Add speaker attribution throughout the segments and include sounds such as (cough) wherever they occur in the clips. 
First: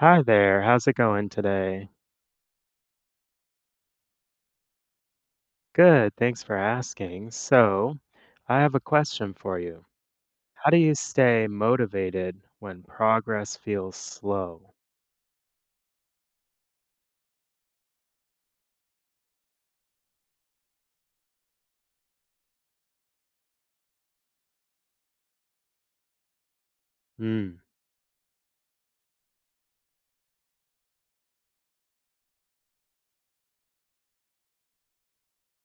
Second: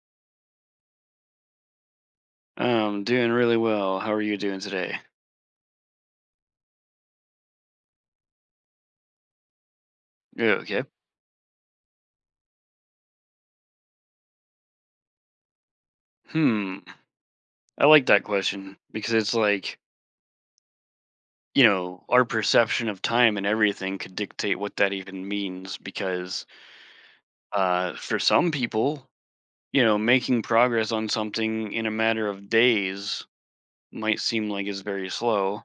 Speaker 1: Hi there, how's it going today?
Speaker 2: Doing really well. How are you doing today?
Speaker 1: Good, thanks for asking. So, I have a question for you.
Speaker 2: Yeah,
Speaker 1: How do
Speaker 2: okay.
Speaker 1: you stay motivated when progress feels slow?
Speaker 2: Hmm. I like that question because it's like, our perception of time and everything could dictate what that even means because
Speaker 1: Mm,
Speaker 2: for some people, making progress on something in a matter of days might seem like it's very slow.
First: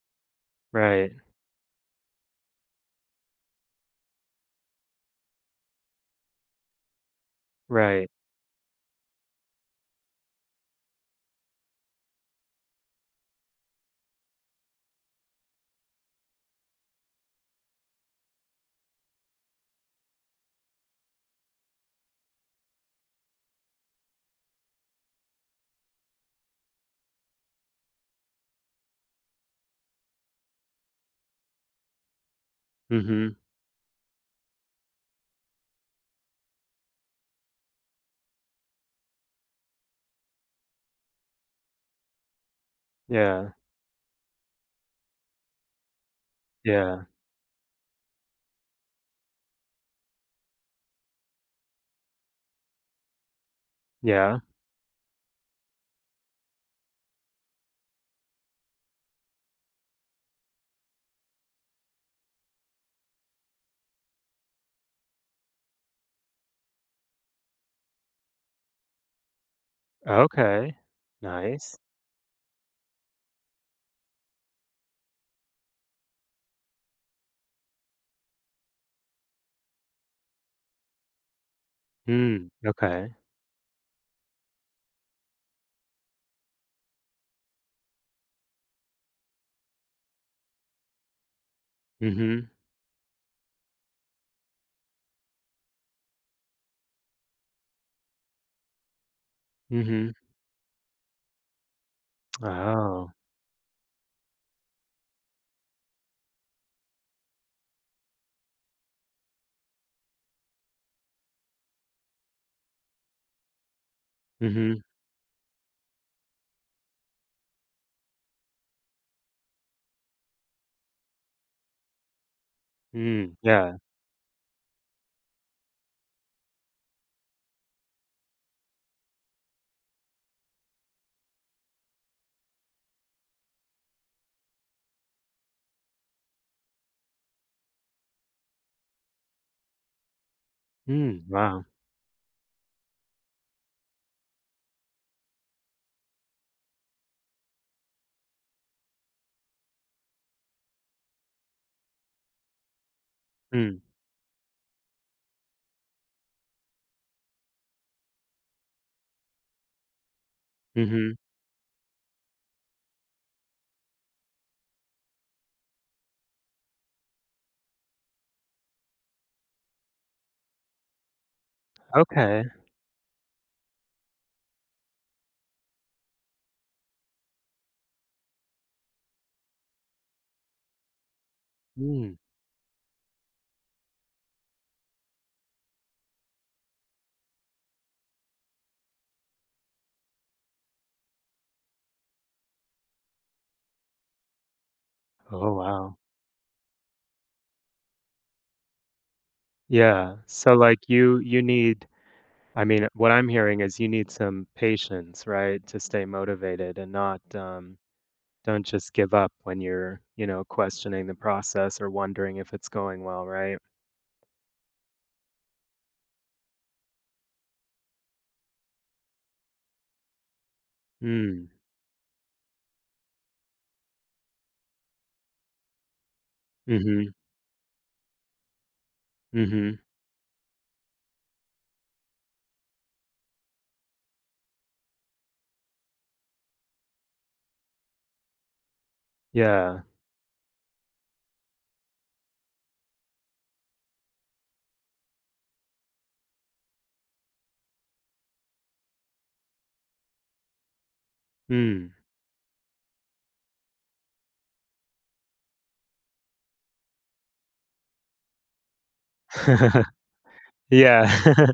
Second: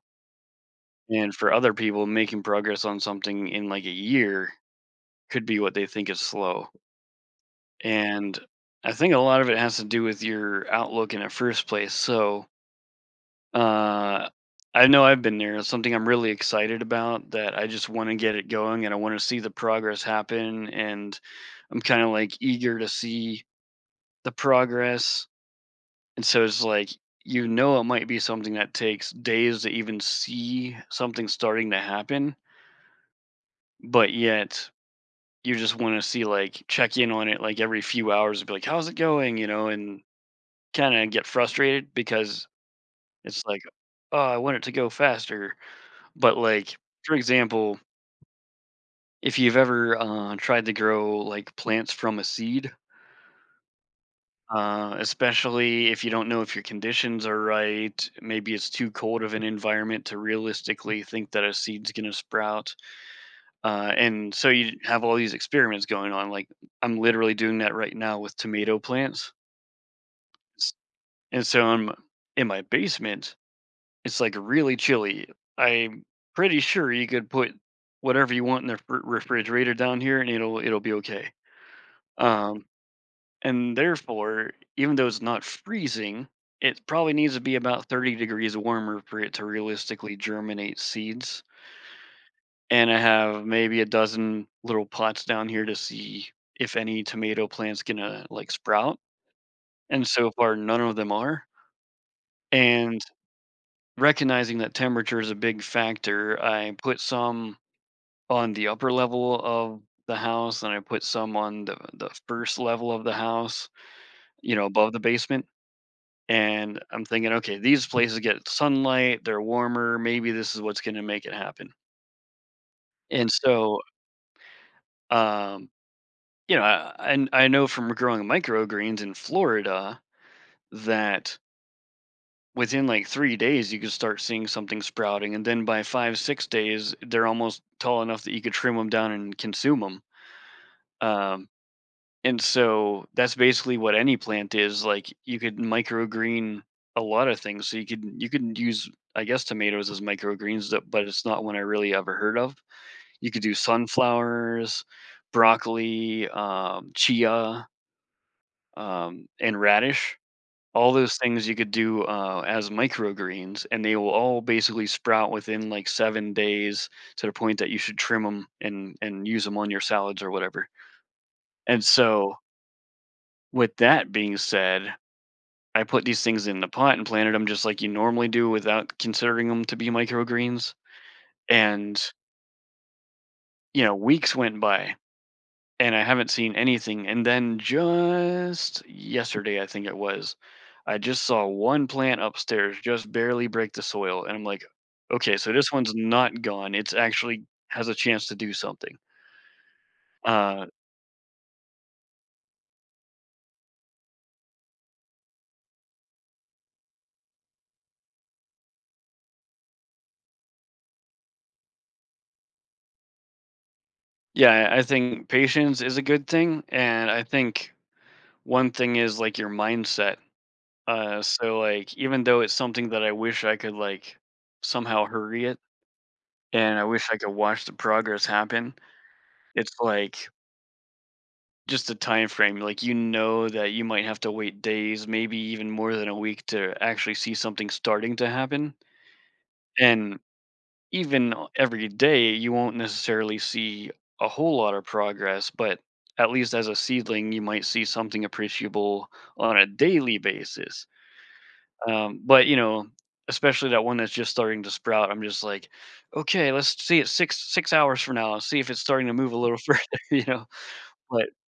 Speaker 1: right,
Speaker 2: And for other people, making progress on something in like a year could be what they think is slow.
Speaker 1: right.
Speaker 2: And I think a lot of it has to do with your outlook in the first place. So Uh, I know I've been there. It's something I'm really excited about that I just want to get it going and I want to see the progress happen. And I'm kind of like eager to see the progress. And so it's like, it might be something that takes days to even see something starting to happen,
Speaker 1: Mm-hmm.
Speaker 2: but yet you just want to see, like, check in on it like every few hours and be like, how's it going? And kind of get frustrated because it's
Speaker 1: Yeah,
Speaker 2: like, oh, I want it to go faster. But, like,
Speaker 1: yeah,
Speaker 2: for example, if you've ever, tried to grow, like, plants from a seed,
Speaker 1: yeah.
Speaker 2: especially if you don't know if your conditions are right, maybe it's too cold of an environment to realistically think that a seed's gonna sprout, and so you have all these experiments going on, like, I'm literally doing that right now with tomato plants, s
Speaker 1: Okay,
Speaker 2: and so
Speaker 1: nice.
Speaker 2: I'm in my basement. It's, like, really chilly. I'm pretty sure you could put whatever you want in the r refrigerator down here, and it'll be okay.
Speaker 1: Mm,
Speaker 2: Um,
Speaker 1: okay.
Speaker 2: and therefore, even though it's not freezing, it probably needs to be about 30 degrees warmer for it to realistically germinate seeds,
Speaker 1: Mm-hmm.
Speaker 2: and I have maybe a dozen little pots down here to see if any tomato plant's gonna, like, sprout, and
Speaker 1: Mm-hmm.
Speaker 2: so far, none of them are, and
Speaker 1: Oh.
Speaker 2: recognizing that temperature is a big factor, I put some on the upper level of the house and I put some on the first level of the house,
Speaker 1: Mm-hmm.
Speaker 2: above the basement. And I'm thinking, okay, these places get sunlight, they're warmer, maybe this is what's going to make it happen. And
Speaker 1: Mm, yeah.
Speaker 2: so, um, and I know from growing microgreens in Florida that within like 3 days you could start seeing something sprouting, and then by 5, 6 days they're almost tall enough that you could trim them down and consume
Speaker 1: Mm,
Speaker 2: them.
Speaker 1: wow.
Speaker 2: And so that's basically what any plant is. Like you could microgreen a lot of things. So you could use I guess tomatoes as microgreens, but it's not one I really ever heard of. You could do
Speaker 1: Mm,
Speaker 2: sunflowers, broccoli, chia, and radish. All
Speaker 1: mm-hmm.
Speaker 2: those things you could do as microgreens, and they will all basically sprout within like 7 days to the point that you should trim them and use them on your salads or whatever. And so,
Speaker 1: Okay.
Speaker 2: with that being said, I put these things in the pot and planted them just like you normally do without considering them to be microgreens. And,
Speaker 1: Mm.
Speaker 2: you know, weeks went by and I haven't seen anything. And then just yesterday, I think it was, I just saw one plant upstairs just barely break the soil. And I'm like, okay, so
Speaker 1: Oh,
Speaker 2: this one's
Speaker 1: wow.
Speaker 2: not gone. It's actually has a chance to do something.
Speaker 1: Yeah. So
Speaker 2: Uh,
Speaker 1: like you need I mean, what I'm hearing is you need some patience, right, to stay motivated and not don't just give up when you're, you know, questioning the process or wondering if it's going well, right?
Speaker 2: yeah, I think patience is a good thing. And I think one thing is like your mindset.
Speaker 1: Mm.
Speaker 2: So, like, even though it's something that I wish I could, like, somehow hurry it, and I wish
Speaker 1: Mm-hmm.
Speaker 2: I could watch the progress happen,
Speaker 1: Mm-hmm.
Speaker 2: it's like just the time frame. Like, you know that you might have to wait days, maybe even more than a week to actually see something starting to happen.
Speaker 1: Yeah.
Speaker 2: And even every day, you won't necessarily see a whole lot of progress, but at least as a seedling, you might see something appreciable on a daily basis.
Speaker 1: Mm.
Speaker 2: But especially that one that's just starting to sprout, I'm just like, okay, let's see it six hours from now, see if it's starting to move a little (laughs) further,
Speaker 1: (laughs)
Speaker 2: you know.
Speaker 1: Yeah.
Speaker 2: But
Speaker 1: (laughs)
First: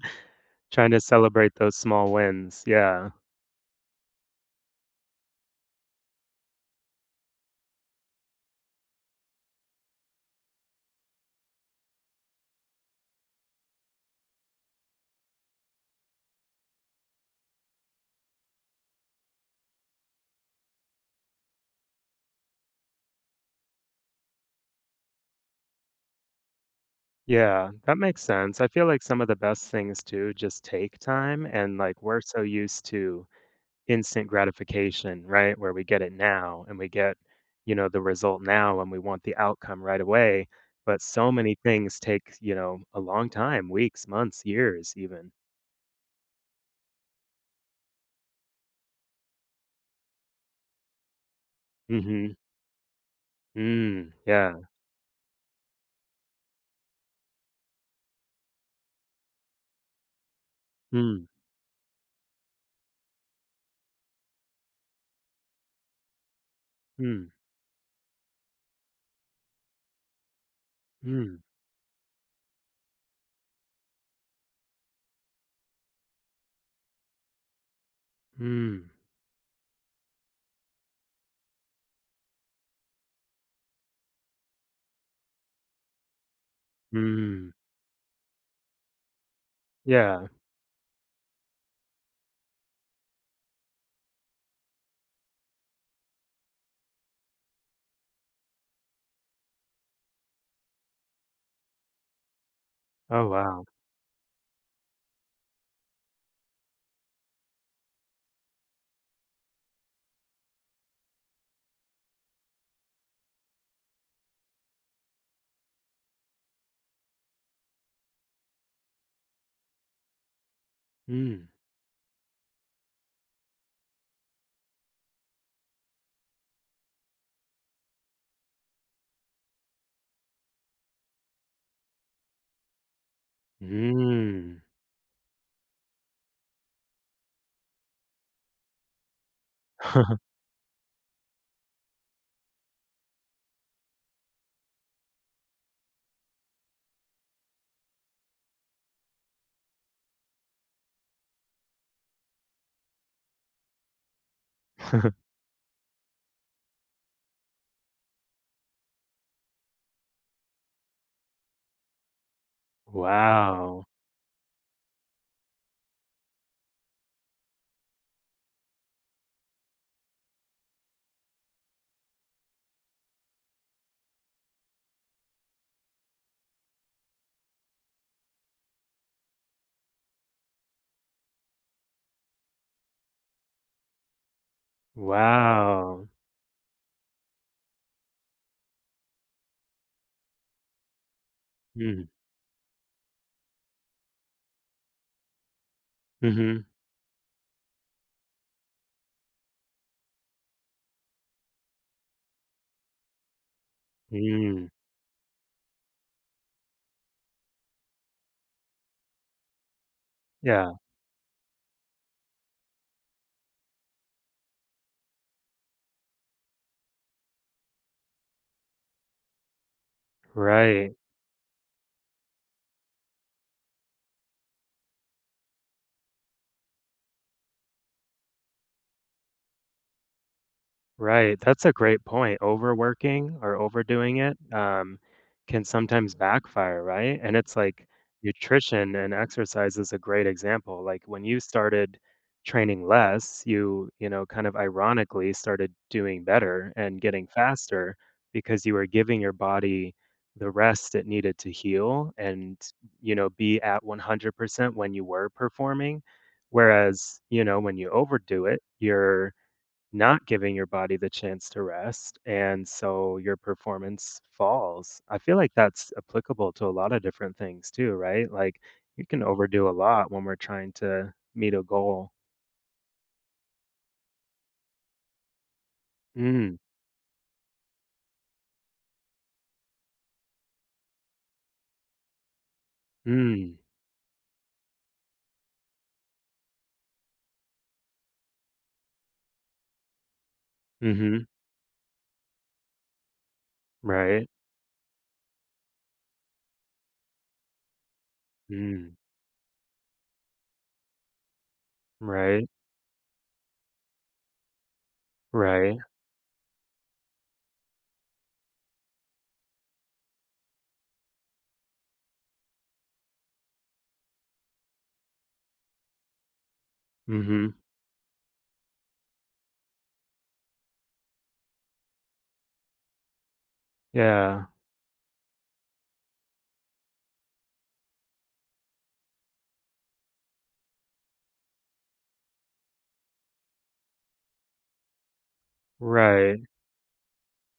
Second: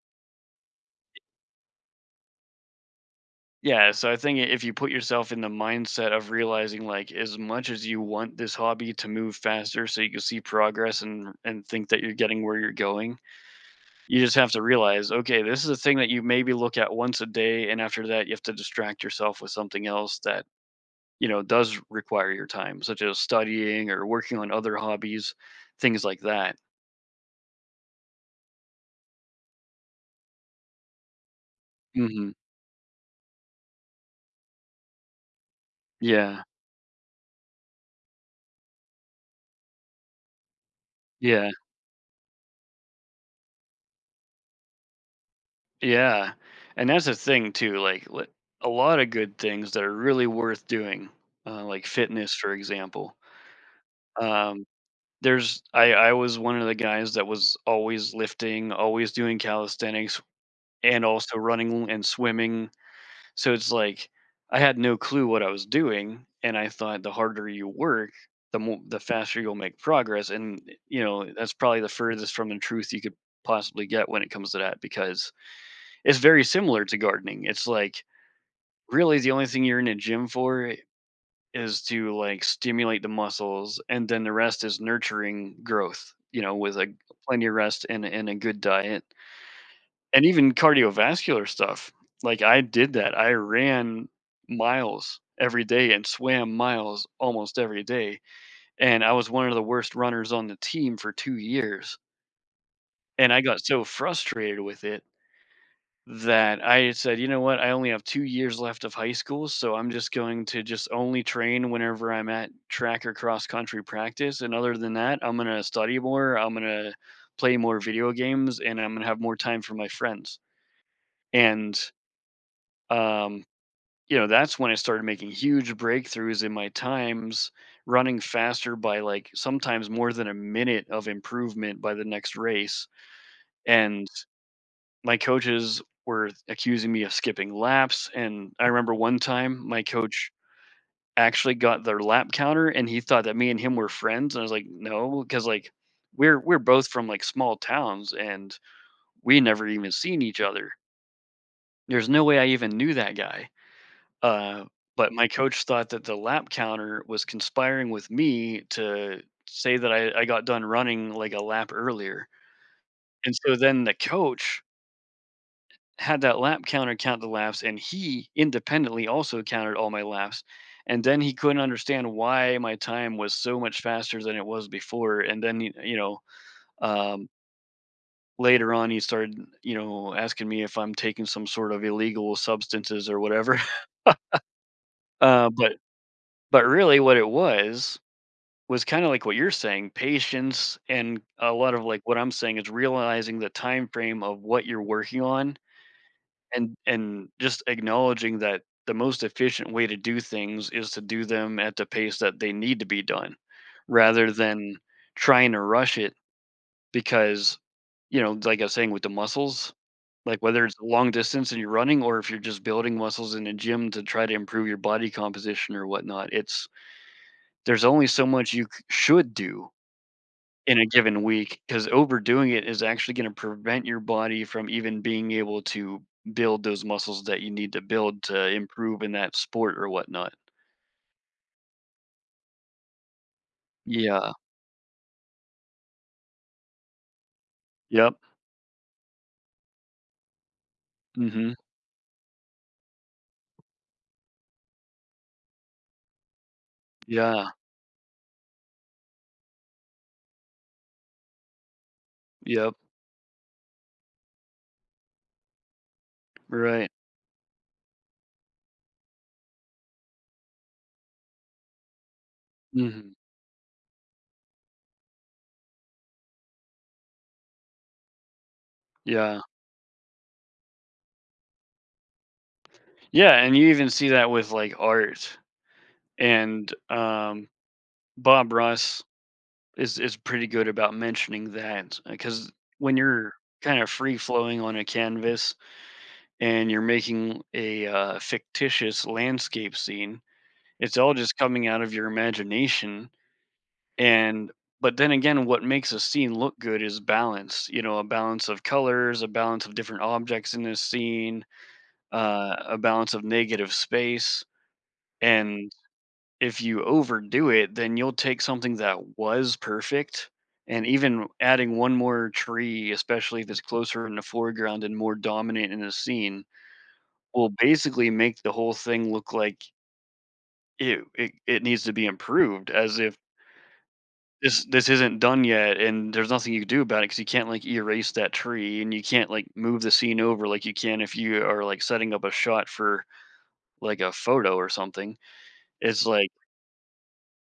Speaker 1: Trying to celebrate those small wins. Yeah.
Speaker 2: yeah, so I think if you put yourself in the mindset of realizing like as much as you want this hobby to move faster so you can see progress and think that you're getting where you're going, you just have to realize, okay, this is a thing that you maybe look at once a day and after that you have to distract yourself with something else that you know, does require your time, such as studying or working on other hobbies, things like that.
Speaker 1: Yeah, that makes sense. I feel like some of the best things too just take time and like we're
Speaker 2: Mhm.
Speaker 1: so used to instant gratification, right? Where we get it
Speaker 2: Yeah.
Speaker 1: now and we get, you know, the result now and we want the outcome right away. But so
Speaker 2: Yeah.
Speaker 1: many things take, you know, a long time, weeks, months, years, even.
Speaker 2: Yeah. And that's the thing too, like, li a lot of good things that are really worth doing, like
Speaker 1: Mm-hmm.
Speaker 2: fitness, for example.
Speaker 1: Mm, yeah.
Speaker 2: Um, there's I was one of the guys that was always lifting, always doing calisthenics, and
Speaker 1: Mm,
Speaker 2: also running and swimming. So it's like I had no clue what I was doing, and I thought the
Speaker 1: mm,
Speaker 2: harder you work, the faster you'll make progress. And
Speaker 1: mm,
Speaker 2: that's probably the furthest from the truth you could possibly get when it comes to that, because it's very similar to gardening. It's like
Speaker 1: mm,
Speaker 2: really the only thing you're in a gym for is to like stimulate the muscles, and then the rest is nurturing growth. With a plenty
Speaker 1: mm.
Speaker 2: of rest and a good diet and
Speaker 1: Yeah.
Speaker 2: even cardiovascular stuff. Like I did that. I ran miles every day and swam miles almost every day. And I was one of the worst runners on the team for 2 years.
Speaker 1: Oh,
Speaker 2: And I got
Speaker 1: wow.
Speaker 2: so frustrated with it that I said, you know what? I only have 2 years left of high school. So I'm just going to just only train whenever I'm at track or cross country practice. And other than that, I'm going to study more. I'm going to play more video games and I'm going to have more time for my friends.
Speaker 1: Mm,
Speaker 2: And, um, you know, that's when I started making huge breakthroughs in my times, running faster by like sometimes more than a minute of improvement by the next race. And
Speaker 1: mm.
Speaker 2: my coaches were accusing me of skipping laps. And I remember one time my
Speaker 1: (laughs)
Speaker 2: coach actually got their lap counter and he thought that me and him were friends. And I was like, no, because like we're both from like small towns and we never even seen each other. There's no way I even knew that guy. Uh, but my coach thought that the lap counter was conspiring with me to say that I got done running like a lap earlier. And so then
Speaker 1: Wow.
Speaker 2: the coach had that lap counter count the laps, and he independently also counted all my laps. And then he couldn't understand why my time was so much faster than it was before. And then, um, later on, he started, asking me if I'm taking some sort of illegal substances or whatever. (laughs) But
Speaker 1: Wow.
Speaker 2: really, what it was kinda like what you're saying, patience and a lot of, like,
Speaker 1: Mm,
Speaker 2: what I'm saying is realizing the time frame of what you're working on
Speaker 1: mm-hmm.
Speaker 2: and just acknowledging that the most efficient way to do things is to do them at the pace that they need to be done rather
Speaker 1: Mm.
Speaker 2: than trying to rush it because, you know, like I was saying with the muscles, like, whether
Speaker 1: Yeah.
Speaker 2: it's long distance and you're running or if you're just building muscles in a gym to try to improve your body composition or whatnot, it's there's only so much you c should do in a
Speaker 1: Right.
Speaker 2: given week because overdoing it is actually going to prevent your body from even being able to build those muscles that you need to build to improve in that sport or whatnot.
Speaker 1: Right, that's a great point. Overworking or overdoing
Speaker 2: Yeah.
Speaker 1: it, can sometimes backfire, right? And it's like
Speaker 2: Yep.
Speaker 1: nutrition and exercise is a great example. Like when you
Speaker 2: Mhm.
Speaker 1: started training less, you know, kind of ironically started doing better and getting
Speaker 2: Yeah.
Speaker 1: faster because you were giving your body the rest it needed to heal and,
Speaker 2: Yep.
Speaker 1: you know, be at 100% when you were performing.
Speaker 2: Right.
Speaker 1: Whereas, you know, when you overdo it, you're not giving your body the chance to rest, and
Speaker 2: Mhm.
Speaker 1: so your performance falls. I feel like that's applicable to a lot of different things too, right? Like you can
Speaker 2: Yeah.
Speaker 1: overdo a lot when we're trying to meet a goal.
Speaker 2: Yeah, and you even see that with like art
Speaker 1: Mm,
Speaker 2: and Bob Ross is pretty good about mentioning that because when you're
Speaker 1: mm,
Speaker 2: kind of free flowing on a canvas and you're making a fictitious landscape scene. It's all
Speaker 1: mm-hmm,
Speaker 2: just coming out of your imagination.
Speaker 1: right,
Speaker 2: And but then again, what makes a scene look good is balance. A balance of
Speaker 1: mm,
Speaker 2: colors, a balance of different objects in the scene,
Speaker 1: right,
Speaker 2: a balance of negative space. And
Speaker 1: right,
Speaker 2: if you overdo it, then you'll take something that was perfect. And even adding one more tree, especially if it's closer in the foreground and more dominant in the scene, will
Speaker 1: mm-hmm,
Speaker 2: basically make the whole thing look like, "Ew, it needs to be improved," as if
Speaker 1: yeah,
Speaker 2: this isn't done yet and there's nothing you can do about it because you can't, like, erase that tree and you can't, like, move the scene over like you can if you are, like, setting up a shot for, like, a photo or something. It's like,
Speaker 1: right,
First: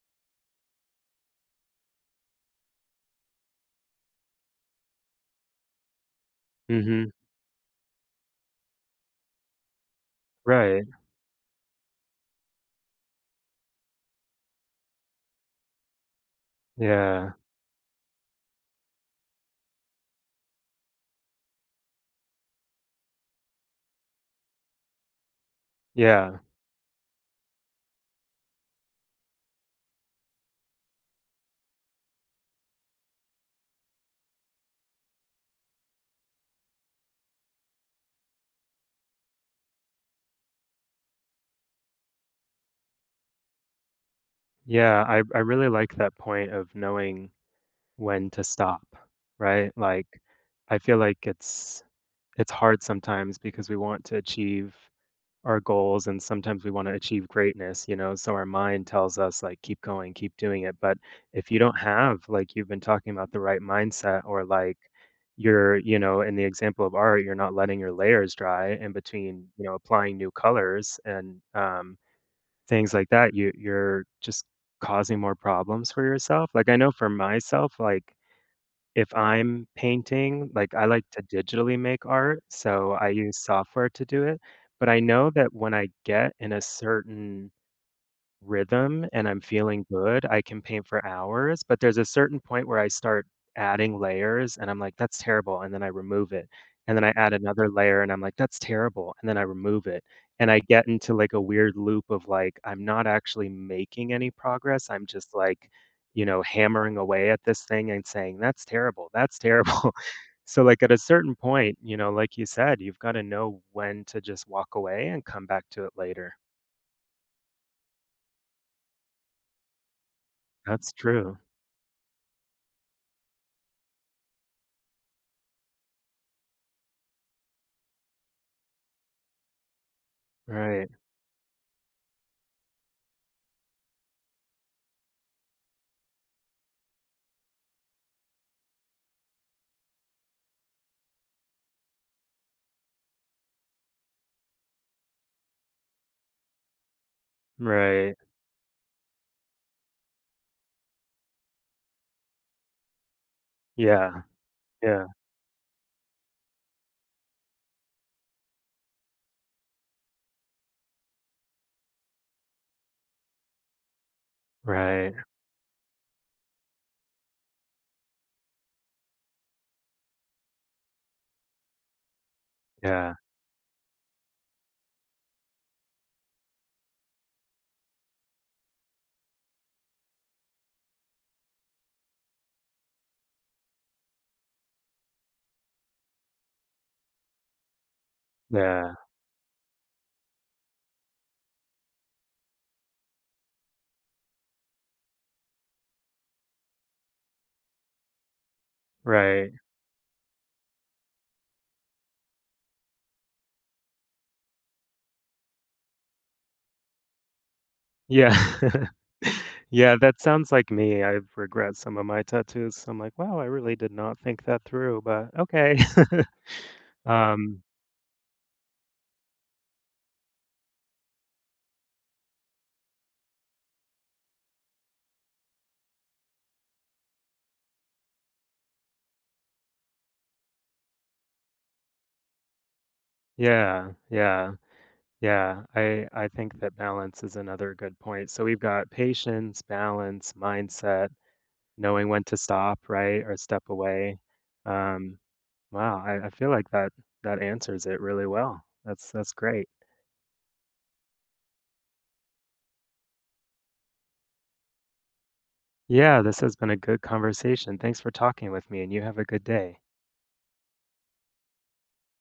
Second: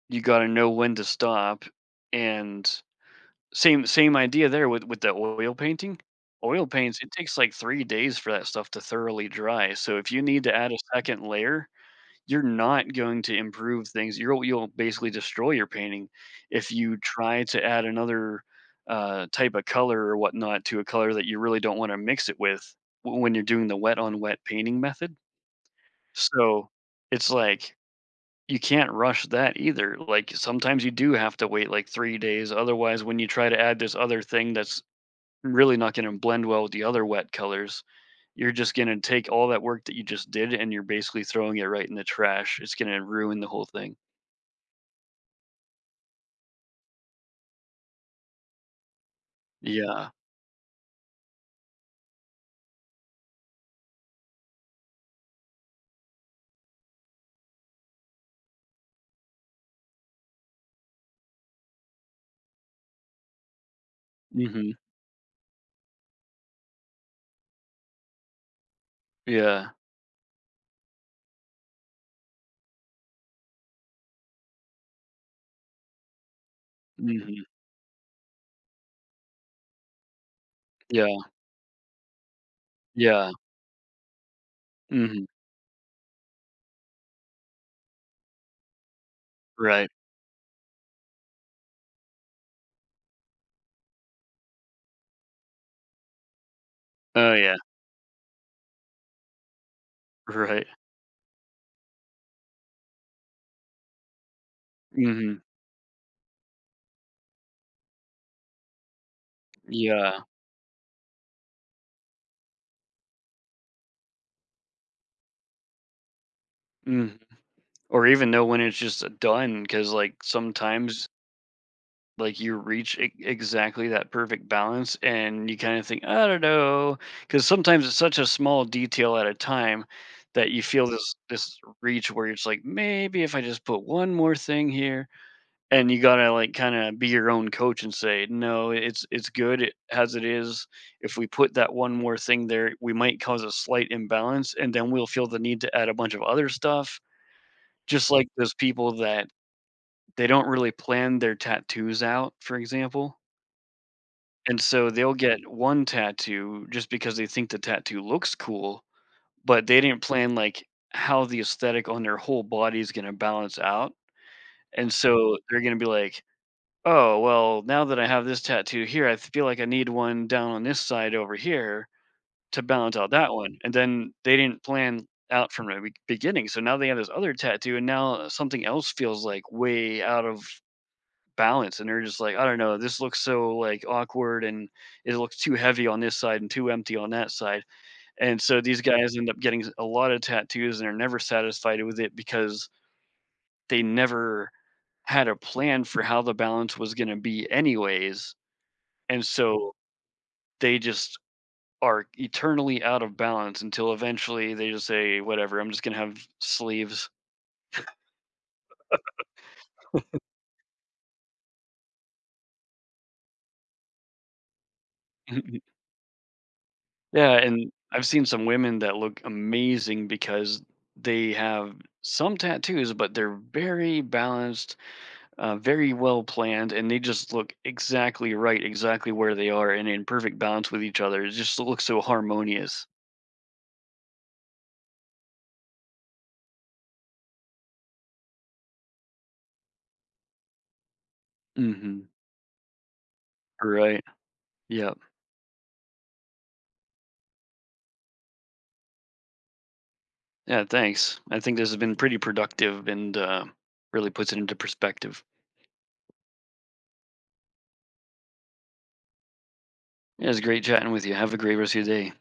Speaker 2: you gotta know when to stop, and same idea there with the oil painting. Oil paints,
Speaker 1: mm-hmm,
Speaker 2: it takes, like, 3 days for that stuff to thoroughly dry, so if you need to add a
Speaker 1: right,
Speaker 2: second layer, you're not going to improve things. You'll basically destroy your painting if you
Speaker 1: yeah,
Speaker 2: try to add another type of color or whatnot to a color that you really don't want to mix it with when you're doing the wet on wet painting method.
Speaker 1: yeah,
Speaker 2: So it's like you can't rush that either. Like sometimes you do have to wait like 3 days. Otherwise, when you try to add this other thing that's really not going to blend well with the other wet colors. You're just going to take all that work that you just did and you're basically throwing it right in the trash. It's going to ruin the whole thing.
Speaker 1: yeah. I really like that point of knowing when to stop, right? Like,
Speaker 2: Yeah.
Speaker 1: I feel like it's hard sometimes because we want to achieve our goals and sometimes we want to achieve greatness, you know, so our mind tells us like keep going, keep doing it, but if you don't have like you've been talking about the right mindset or
Speaker 2: Mhm.
Speaker 1: like you're, you know, in the example of art, you're not letting your layers dry in between, you
Speaker 2: Yeah.
Speaker 1: know, applying new colors and things like that, you're just causing more problems for yourself. Like I know for
Speaker 2: Mhm.
Speaker 1: myself, like if I'm painting, like, I like to
Speaker 2: Yeah.
Speaker 1: digitally make art, so I
Speaker 2: Yeah.
Speaker 1: use software to do it, but I
Speaker 2: Mhm.
Speaker 1: know that when I get in a certain rhythm and I'm feeling
Speaker 2: Right.
Speaker 1: good, I can paint for hours, but there's a certain point where I start adding layers and I'm like, "That's terrible," and then I remove it, and then I add
Speaker 2: Oh yeah.
Speaker 1: another layer and I'm like, "That's terrible," and then I remove it, and I
Speaker 2: Right.
Speaker 1: get into, like, a weird loop of, like, I'm not actually making any progress, I'm just,
Speaker 2: Mhm.
Speaker 1: like, you know, hammering away at this thing and saying, "That's terrible, that's terrible." (laughs)
Speaker 2: Yeah.
Speaker 1: So, like, at a certain point, you know, like you said, you've gotta know when to just walk away and come back to it later.
Speaker 2: Mhm. Or even know when it's just done, because like
Speaker 1: That's
Speaker 2: sometimes
Speaker 1: true.
Speaker 2: like you reach exactly that perfect balance and you kind of think I don't know because sometimes it's such a small detail at a time that you feel
Speaker 1: Right.
Speaker 2: this reach where it's like maybe if I just put one more thing here, and you gotta like kind of be your own coach and say no it's good as it is. If we put that one more thing there we might cause a slight imbalance and then we'll feel the need to add a bunch of other stuff, just
Speaker 1: Right.
Speaker 2: like those people that they don't really plan their tattoos out for example,
Speaker 1: Yeah.
Speaker 2: and so
Speaker 1: Yeah.
Speaker 2: they'll get one tattoo just because they think the tattoo looks cool, but they didn't plan like how the aesthetic on their whole body is gonna balance out. And
Speaker 1: Right.
Speaker 2: so they're gonna be like, "Oh, well, now that I have this tattoo here, I feel like I need one down on this side over here to balance out
Speaker 1: Yeah.
Speaker 2: that one." And then they didn't plan out from the beginning. So now they have this other tattoo, and now something else feels like way out of balance and they're just like, "I don't know, this looks so, like, awkward and it looks too heavy on this side and too empty on that side." And so these
Speaker 1: Yeah.
Speaker 2: guys end up getting a lot of tattoos and are never satisfied with it because they never had a plan for how the balance was gonna be anyways, and
Speaker 1: Right.
Speaker 2: so they just are eternally out of balance until eventually they just say, "Whatever, I'm just gonna have sleeves."
Speaker 1: Yeah. (laughs) Yeah, that sounds like me. I regret some of my tattoos. So I'm like, wow, I really did not think that through, but
Speaker 2: (laughs)
Speaker 1: okay. (laughs)
Speaker 2: Yeah,
Speaker 1: Um,
Speaker 2: and I've seen some women that look amazing because they have some tattoos, but they're very balanced, very well planned, and they just look exactly right, exactly where they are, and in perfect balance with each other. It just looks so harmonious.
Speaker 1: yeah, yeah, yeah. I think that balance is another good point. So we've got patience, balance, mindset, knowing
Speaker 2: Hmm.
Speaker 1: when to stop, right, or step
Speaker 2: Right.
Speaker 1: away.
Speaker 2: Yeah.
Speaker 1: Um, wow, I feel like that that answers it really well. That's great.
Speaker 2: Yeah, thanks. I think this has been pretty productive and really puts it into perspective.
Speaker 1: Yeah, this has been a good conversation. Thanks for talking with me, and you have a good day.
Speaker 2: Yeah, it's great chatting with you. Have a great rest of your day.